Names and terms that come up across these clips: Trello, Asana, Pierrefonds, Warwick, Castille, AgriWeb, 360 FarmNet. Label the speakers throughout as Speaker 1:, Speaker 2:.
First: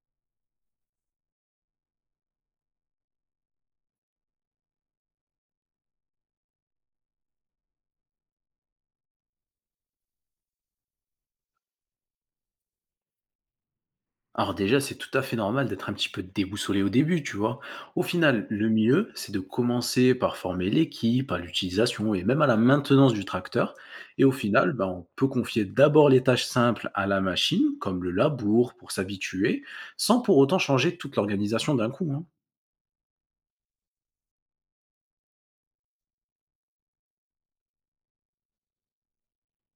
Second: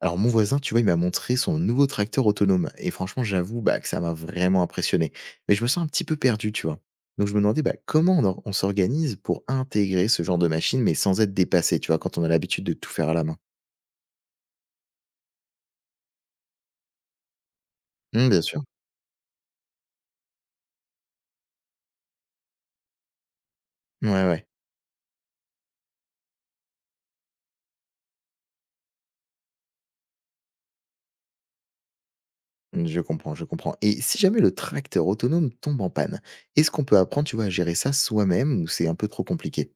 Speaker 1: Alors mon voisin, tu vois, il m'a montré son nouveau tracteur autonome. Et franchement, j'avoue que ça m'a vraiment impressionné. Mais je me sens un petit peu perdu, tu vois. Donc je me demandais comment on s'organise pour intégrer ce genre de machine, mais sans être dépassé, tu vois, quand on a l'habitude de tout faire à la main.
Speaker 2: Alors déjà, c'est tout à fait normal d'être un petit peu déboussolé au début, tu vois. Au
Speaker 1: Hmm, bien
Speaker 2: final,
Speaker 1: sûr.
Speaker 2: le mieux, c'est de commencer par former l'équipe, à l'utilisation et même à la maintenance du tracteur. Et
Speaker 1: Ouais,
Speaker 2: au
Speaker 1: ouais.
Speaker 2: final, ben, on peut confier d'abord les tâches simples à la machine, comme le labour, pour s'habituer, sans pour autant changer toute l'organisation d'un coup, hein.
Speaker 1: Hmm, je comprends, je comprends. Et si jamais le tracteur autonome tombe en panne, est-ce qu'on peut apprendre, tu vois, à gérer ça soi-même ou c'est un peu trop compliqué?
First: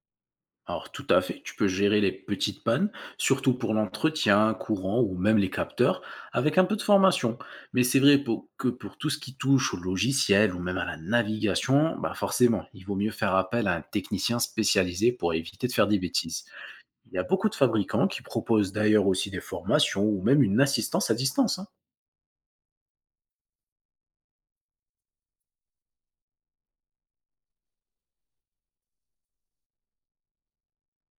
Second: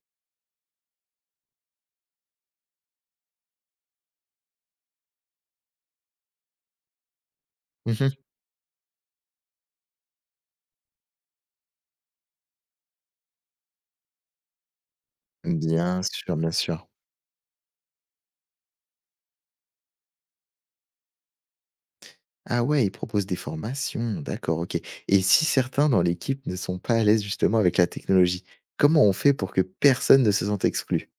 Speaker 2: Alors tout à fait, tu peux gérer les petites pannes, surtout pour l'entretien, courant ou même les capteurs, avec un peu de formation. Mais c'est
Speaker 1: Mhm.
Speaker 2: vrai que pour tout ce qui touche au logiciel ou même à la navigation, bah forcément, il vaut mieux faire appel à un technicien spécialisé pour éviter de faire des
Speaker 1: Bien sûr,
Speaker 2: bêtises.
Speaker 1: bien sûr.
Speaker 2: Il y a beaucoup de fabricants qui proposent d'ailleurs aussi des formations ou même une assistance à distance, hein.
Speaker 1: Ah ouais, ils proposent des formations, d'accord, OK. Et si certains dans l'équipe ne sont pas à l'aise justement avec la technologie, comment on fait pour que personne ne se sente exclu?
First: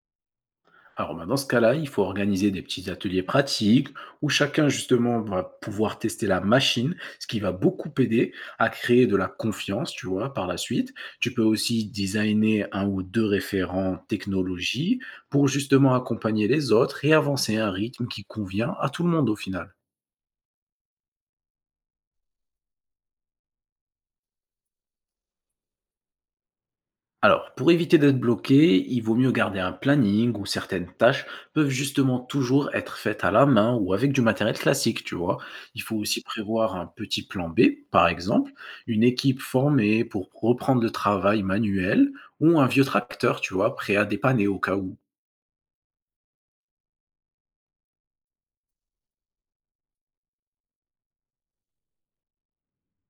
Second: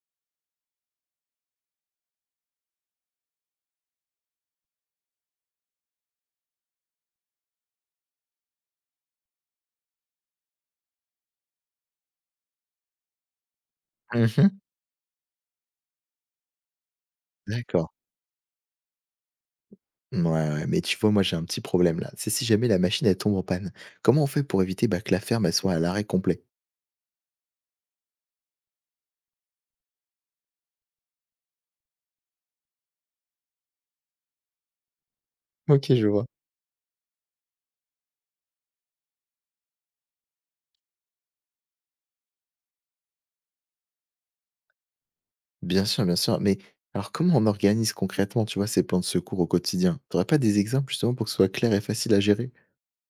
Speaker 2: Alors, bah, dans ce cas-là, il faut organiser des petits ateliers pratiques où chacun, justement, va pouvoir tester la machine, ce qui va beaucoup aider à créer de la confiance, tu vois, par la suite. Tu peux aussi designer un ou deux référents
Speaker 1: Mhm.
Speaker 2: technologie pour justement accompagner les autres et avancer à un
Speaker 1: D'accord.
Speaker 2: rythme qui convient à tout le monde au final.
Speaker 1: Ouais, ouais, mais tu vois, moi j'ai un petit problème là. C'est si jamais la machine elle tombe en panne. Comment on fait pour éviter que la ferme elle soit à l'arrêt complet?
Speaker 2: Alors, pour éviter d'être bloqué, il vaut mieux garder un planning où certaines tâches peuvent justement toujours être faites à la main ou avec du matériel classique, tu vois. Il
Speaker 1: Ok,
Speaker 2: faut
Speaker 1: je
Speaker 2: aussi
Speaker 1: vois.
Speaker 2: prévoir un petit plan B, par exemple, une équipe formée pour reprendre le travail manuel ou un vieux tracteur, tu vois, prêt à dépanner au cas où.
Speaker 1: Bien sûr, bien sûr. Mais alors comment on organise concrètement, tu vois, ces plans de secours au quotidien? T'aurais pas des exemples justement pour que ce soit clair et facile à gérer?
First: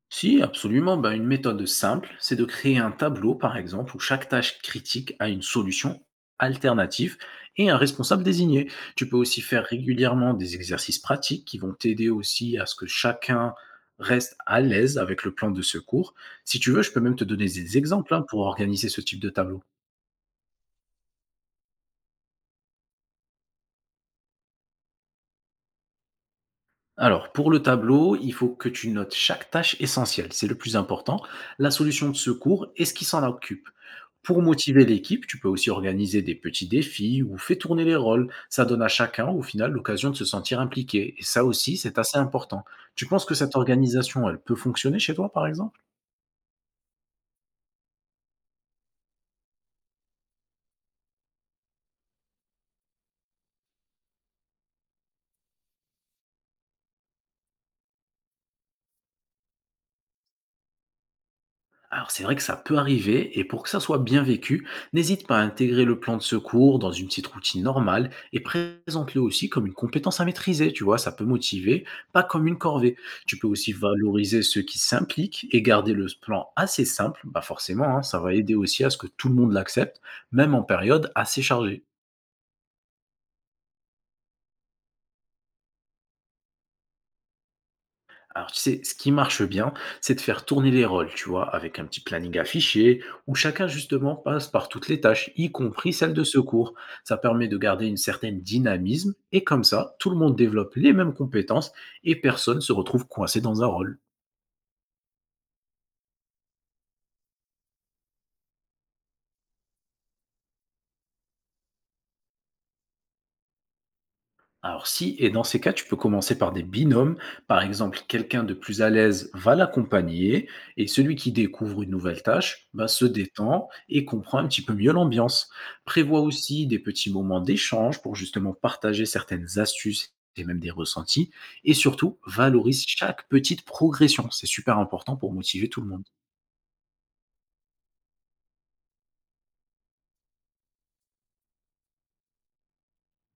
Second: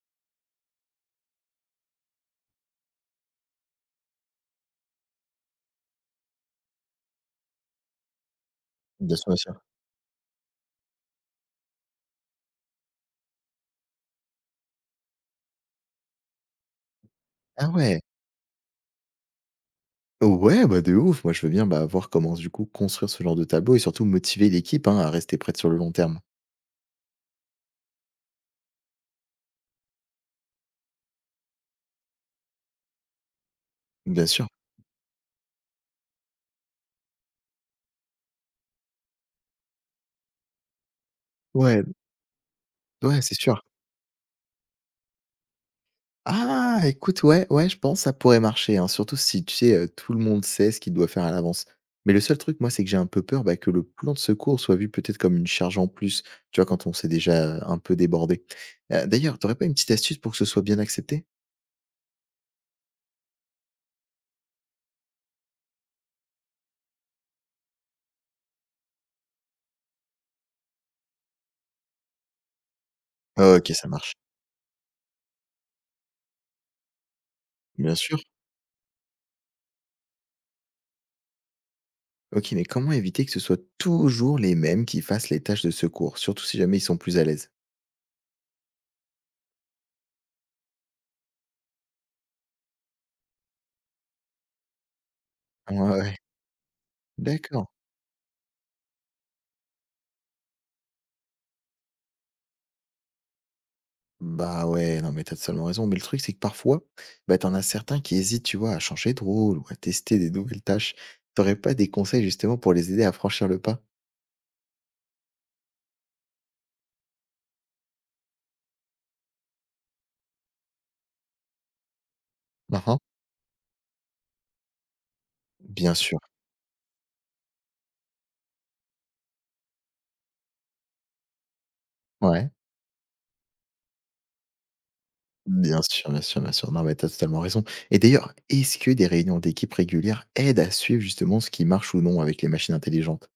Speaker 2: Si, absolument. Ben, une méthode simple, c'est de créer un tableau, par exemple, où chaque tâche critique a une solution alternative et un responsable désigné. Tu peux
Speaker 1: Bien sûr, bien
Speaker 2: aussi
Speaker 1: sûr.
Speaker 2: faire régulièrement des exercices pratiques qui vont t'aider aussi à ce que chacun reste à l'aise avec le plan de secours. Si tu veux, je peux même te donner
Speaker 1: Ah
Speaker 2: des
Speaker 1: ouais.
Speaker 2: exemples, hein, pour organiser ce type de tableau.
Speaker 1: Ouais, de ouf. Moi, je veux bien, voir comment, du coup, construire ce genre de tableau et surtout motiver l'équipe, hein, à rester prête sur le long terme.
Speaker 2: Alors, pour le tableau, il faut que tu notes chaque tâche essentielle, c'est le plus important, la solution de secours et ce qui s'en occupe.
Speaker 1: Bien
Speaker 2: Pour
Speaker 1: sûr.
Speaker 2: motiver l'équipe, tu peux aussi organiser des petits défis ou fais tourner les rôles. Ça donne à chacun, au final, l'occasion de se sentir impliqué. Et ça aussi,
Speaker 1: Ouais,
Speaker 2: c'est assez important. Tu
Speaker 1: ouais,
Speaker 2: penses que
Speaker 1: c'est
Speaker 2: cette
Speaker 1: sûr.
Speaker 2: organisation, elle peut fonctionner chez toi, par exemple?
Speaker 1: Ah! Écoute, ouais, ouais, je pense que ça pourrait marcher, hein, surtout si, tu sais, tout le monde sait ce qu'il doit faire à l'avance. Mais le seul truc, moi, c'est que j'ai un peu peur, que le plan de secours soit vu peut-être comme une charge en plus, tu vois, quand on s'est déjà, un peu débordé. D'ailleurs, t'aurais pas une petite astuce pour que ce soit bien accepté?
Speaker 2: Alors c'est vrai que ça peut arriver et pour que ça soit bien vécu, n'hésite pas à intégrer le plan de secours dans une petite routine normale et présente-le aussi comme une compétence à maîtriser, tu vois, ça peut motiver, pas comme une corvée. Tu peux aussi
Speaker 1: OK, ça marche.
Speaker 2: valoriser ceux qui s'impliquent et garder le plan assez simple, bah
Speaker 1: Bien
Speaker 2: forcément, hein,
Speaker 1: sûr.
Speaker 2: ça va aider aussi à ce que tout le monde l'accepte, même en période assez chargée.
Speaker 1: OK, mais comment éviter que ce soit toujours les mêmes qui fassent les tâches de secours? Surtout si jamais ils sont plus à l'aise?
Speaker 2: Alors, tu sais, ce qui marche bien, c'est de faire tourner les rôles, tu vois, avec un petit planning affiché, où chacun, justement, passe par toutes les tâches, y
Speaker 1: Ouais,
Speaker 2: compris
Speaker 1: ouais,
Speaker 2: celles
Speaker 1: ouais.
Speaker 2: de secours. Ça permet de
Speaker 1: D'accord.
Speaker 2: garder une certaine dynamisme, et comme ça, tout le monde développe les mêmes compétences, et personne se retrouve coincé dans un rôle.
Speaker 1: Bah, ouais, non, mais t'as totalement raison, mais le truc, c'est que parfois, t'en as certains qui hésitent, tu vois, à changer de rôle ou à tester des nouvelles tâches. Tu pas des conseils justement pour les aider à franchir le pas?
Speaker 2: Alors si, et dans ces cas, tu peux commencer par des binômes. Par exemple, quelqu'un de plus à l'aise va l'accompagner et celui qui découvre une nouvelle tâche, bah,
Speaker 1: Mmh.
Speaker 2: se détend et comprend un petit peu mieux l'ambiance.
Speaker 1: Bien sûr,
Speaker 2: Prévois aussi des petits moments d'échange pour justement partager certaines astuces et même des ressentis. Et surtout,
Speaker 1: ouais.
Speaker 2: valorise chaque petite progression. C'est super important pour motiver tout
Speaker 1: Bien
Speaker 2: le monde.
Speaker 1: sûr, bien sûr, bien sûr. Non, mais t'as totalement raison et d'ailleurs, est-ce que des réunions d'équipe régulières aident à suivre justement ce qui marche ou non avec les machines intelligentes?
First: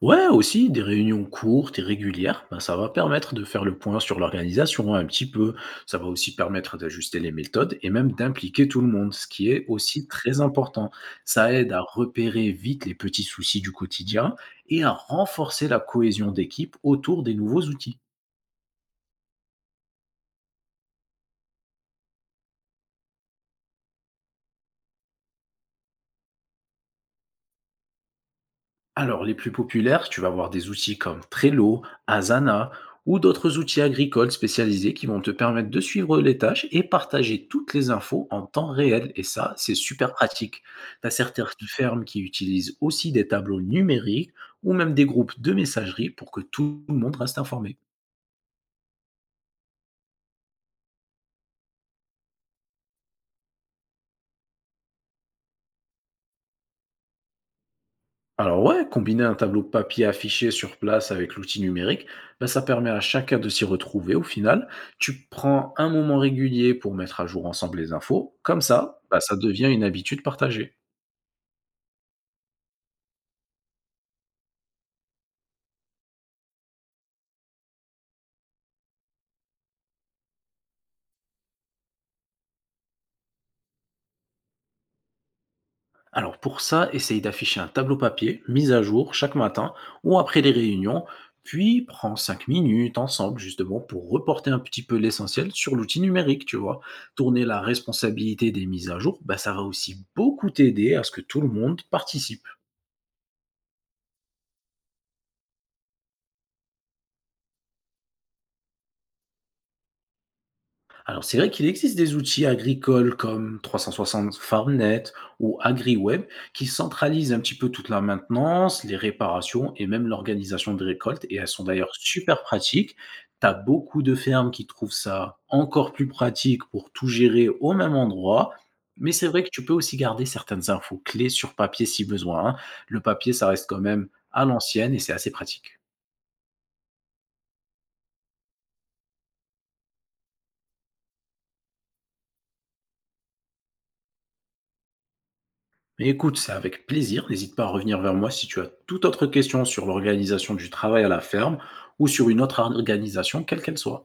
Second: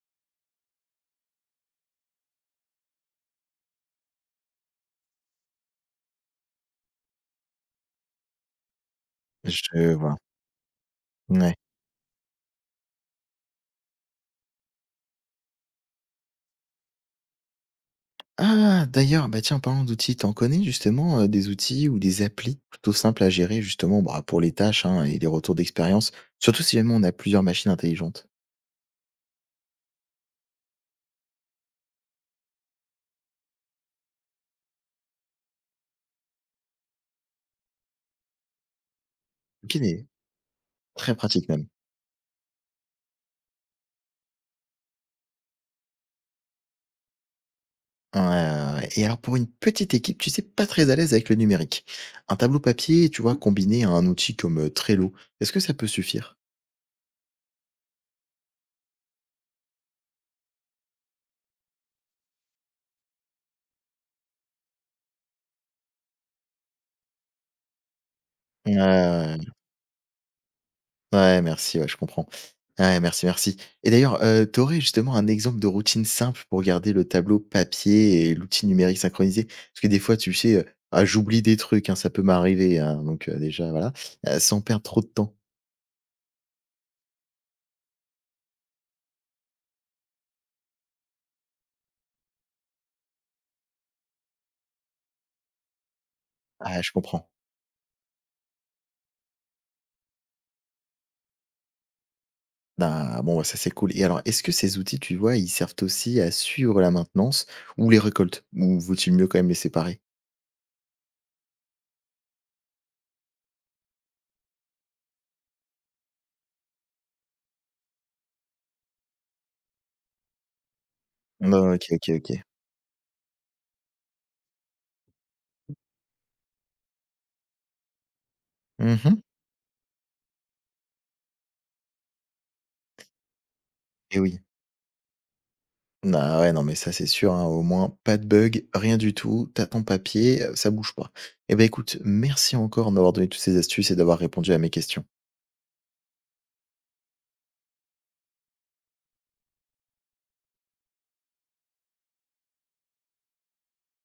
Speaker 2: Ouais, aussi des réunions courtes et régulières, ben, ça va permettre de faire le point sur l'organisation, hein, un petit peu. Ça va aussi permettre d'ajuster les méthodes et même d'impliquer tout le monde, ce qui est
Speaker 1: Je
Speaker 2: aussi
Speaker 1: vois.
Speaker 2: très important. Ça
Speaker 1: Ouais.
Speaker 2: aide à repérer vite les petits soucis du quotidien et à renforcer la cohésion d'équipe autour des nouveaux outils.
Speaker 1: Ah! D'ailleurs, tiens, en parlant d'outils, t'en connais justement, des outils ou des applis plutôt simples à gérer justement, pour les tâches, hein, et les retours d'expérience? Surtout si jamais on a plusieurs machines intelligentes.
Speaker 2: Alors, les plus populaires, tu vas avoir des outils comme Trello, Asana ou d'autres outils agricoles spécialisés qui vont te permettre de suivre les tâches et partager toutes les infos en temps réel. Et ça, c'est
Speaker 1: OK, des
Speaker 2: super pratique. Tu as
Speaker 1: très
Speaker 2: certaines
Speaker 1: pratique même.
Speaker 2: fermes qui utilisent aussi des tableaux numériques ou même des groupes de messagerie pour que tout le monde reste informé.
Speaker 1: Ouais, ouais, ouais, et alors pour une petite équipe, tu sais, pas très à l'aise avec le numérique, un tableau papier, tu vois, combiné à un outil comme, Trello, est-ce que ça peut suffire?
Speaker 2: Alors ouais, combiner un tableau papier affiché sur place avec l'outil numérique, bah, ça permet à chacun de s'y retrouver au final. Tu prends un moment régulier pour mettre à jour ensemble les infos, comme
Speaker 1: Ouais,
Speaker 2: ça, bah, ça
Speaker 1: ouais, ouais.
Speaker 2: devient une habitude partagée.
Speaker 1: Ouais, merci, ouais, je comprends. Ouais, merci, merci. Et d'ailleurs, tu aurais justement un exemple de routine simple pour garder le tableau papier et l'outil numérique synchronisé? Parce que des fois, tu sais, ah, j'oublie des trucs, hein, ça peut m'arriver, hein, donc déjà, voilà, sans perdre trop de temps.
Speaker 2: Alors pour ça, essaye d'afficher un tableau papier mis à jour chaque matin ou après les réunions, puis prends 5 minutes ensemble justement pour reporter un petit peu l'essentiel sur l'outil numérique, tu vois.
Speaker 1: Ah, je comprends.
Speaker 2: Tourner la responsabilité des mises à jour, bah, ça va aussi beaucoup t'aider à ce que tout le monde participe.
Speaker 1: Ben, bon, ça, c'est cool. Et alors, est-ce que ces outils, tu vois, ils servent aussi à suivre la maintenance ou les récoltes? Ou vaut-il mieux quand même les séparer?
Speaker 2: Alors, c'est vrai qu'il existe des outils agricoles comme 360 FarmNet ou AgriWeb qui centralisent un petit peu toute la maintenance, les réparations et même l'organisation des récoltes. Et elles sont
Speaker 1: OK,
Speaker 2: d'ailleurs
Speaker 1: OK,
Speaker 2: super
Speaker 1: OK.
Speaker 2: pratiques. Tu as beaucoup de fermes qui trouvent ça encore plus pratique pour tout gérer au même endroit. Mais
Speaker 1: Mmh.
Speaker 2: c'est vrai que tu peux aussi garder certaines infos clés sur papier si besoin, hein. Le papier, ça reste quand même
Speaker 1: Et oui.
Speaker 2: à l'ancienne et c'est assez pratique.
Speaker 1: Ah ouais, non, mais ça, c'est sûr, hein, au moins, pas de bug, rien du tout. T'as ton papier, ça bouge pas. Eh ben écoute, merci encore de m'avoir donné toutes ces astuces et d'avoir répondu à mes questions.
Speaker 2: Mais écoute, c'est avec plaisir. N'hésite pas à revenir vers moi si tu as toute autre question sur l'organisation du travail à la ferme ou sur une autre organisation, quelle qu'elle soit.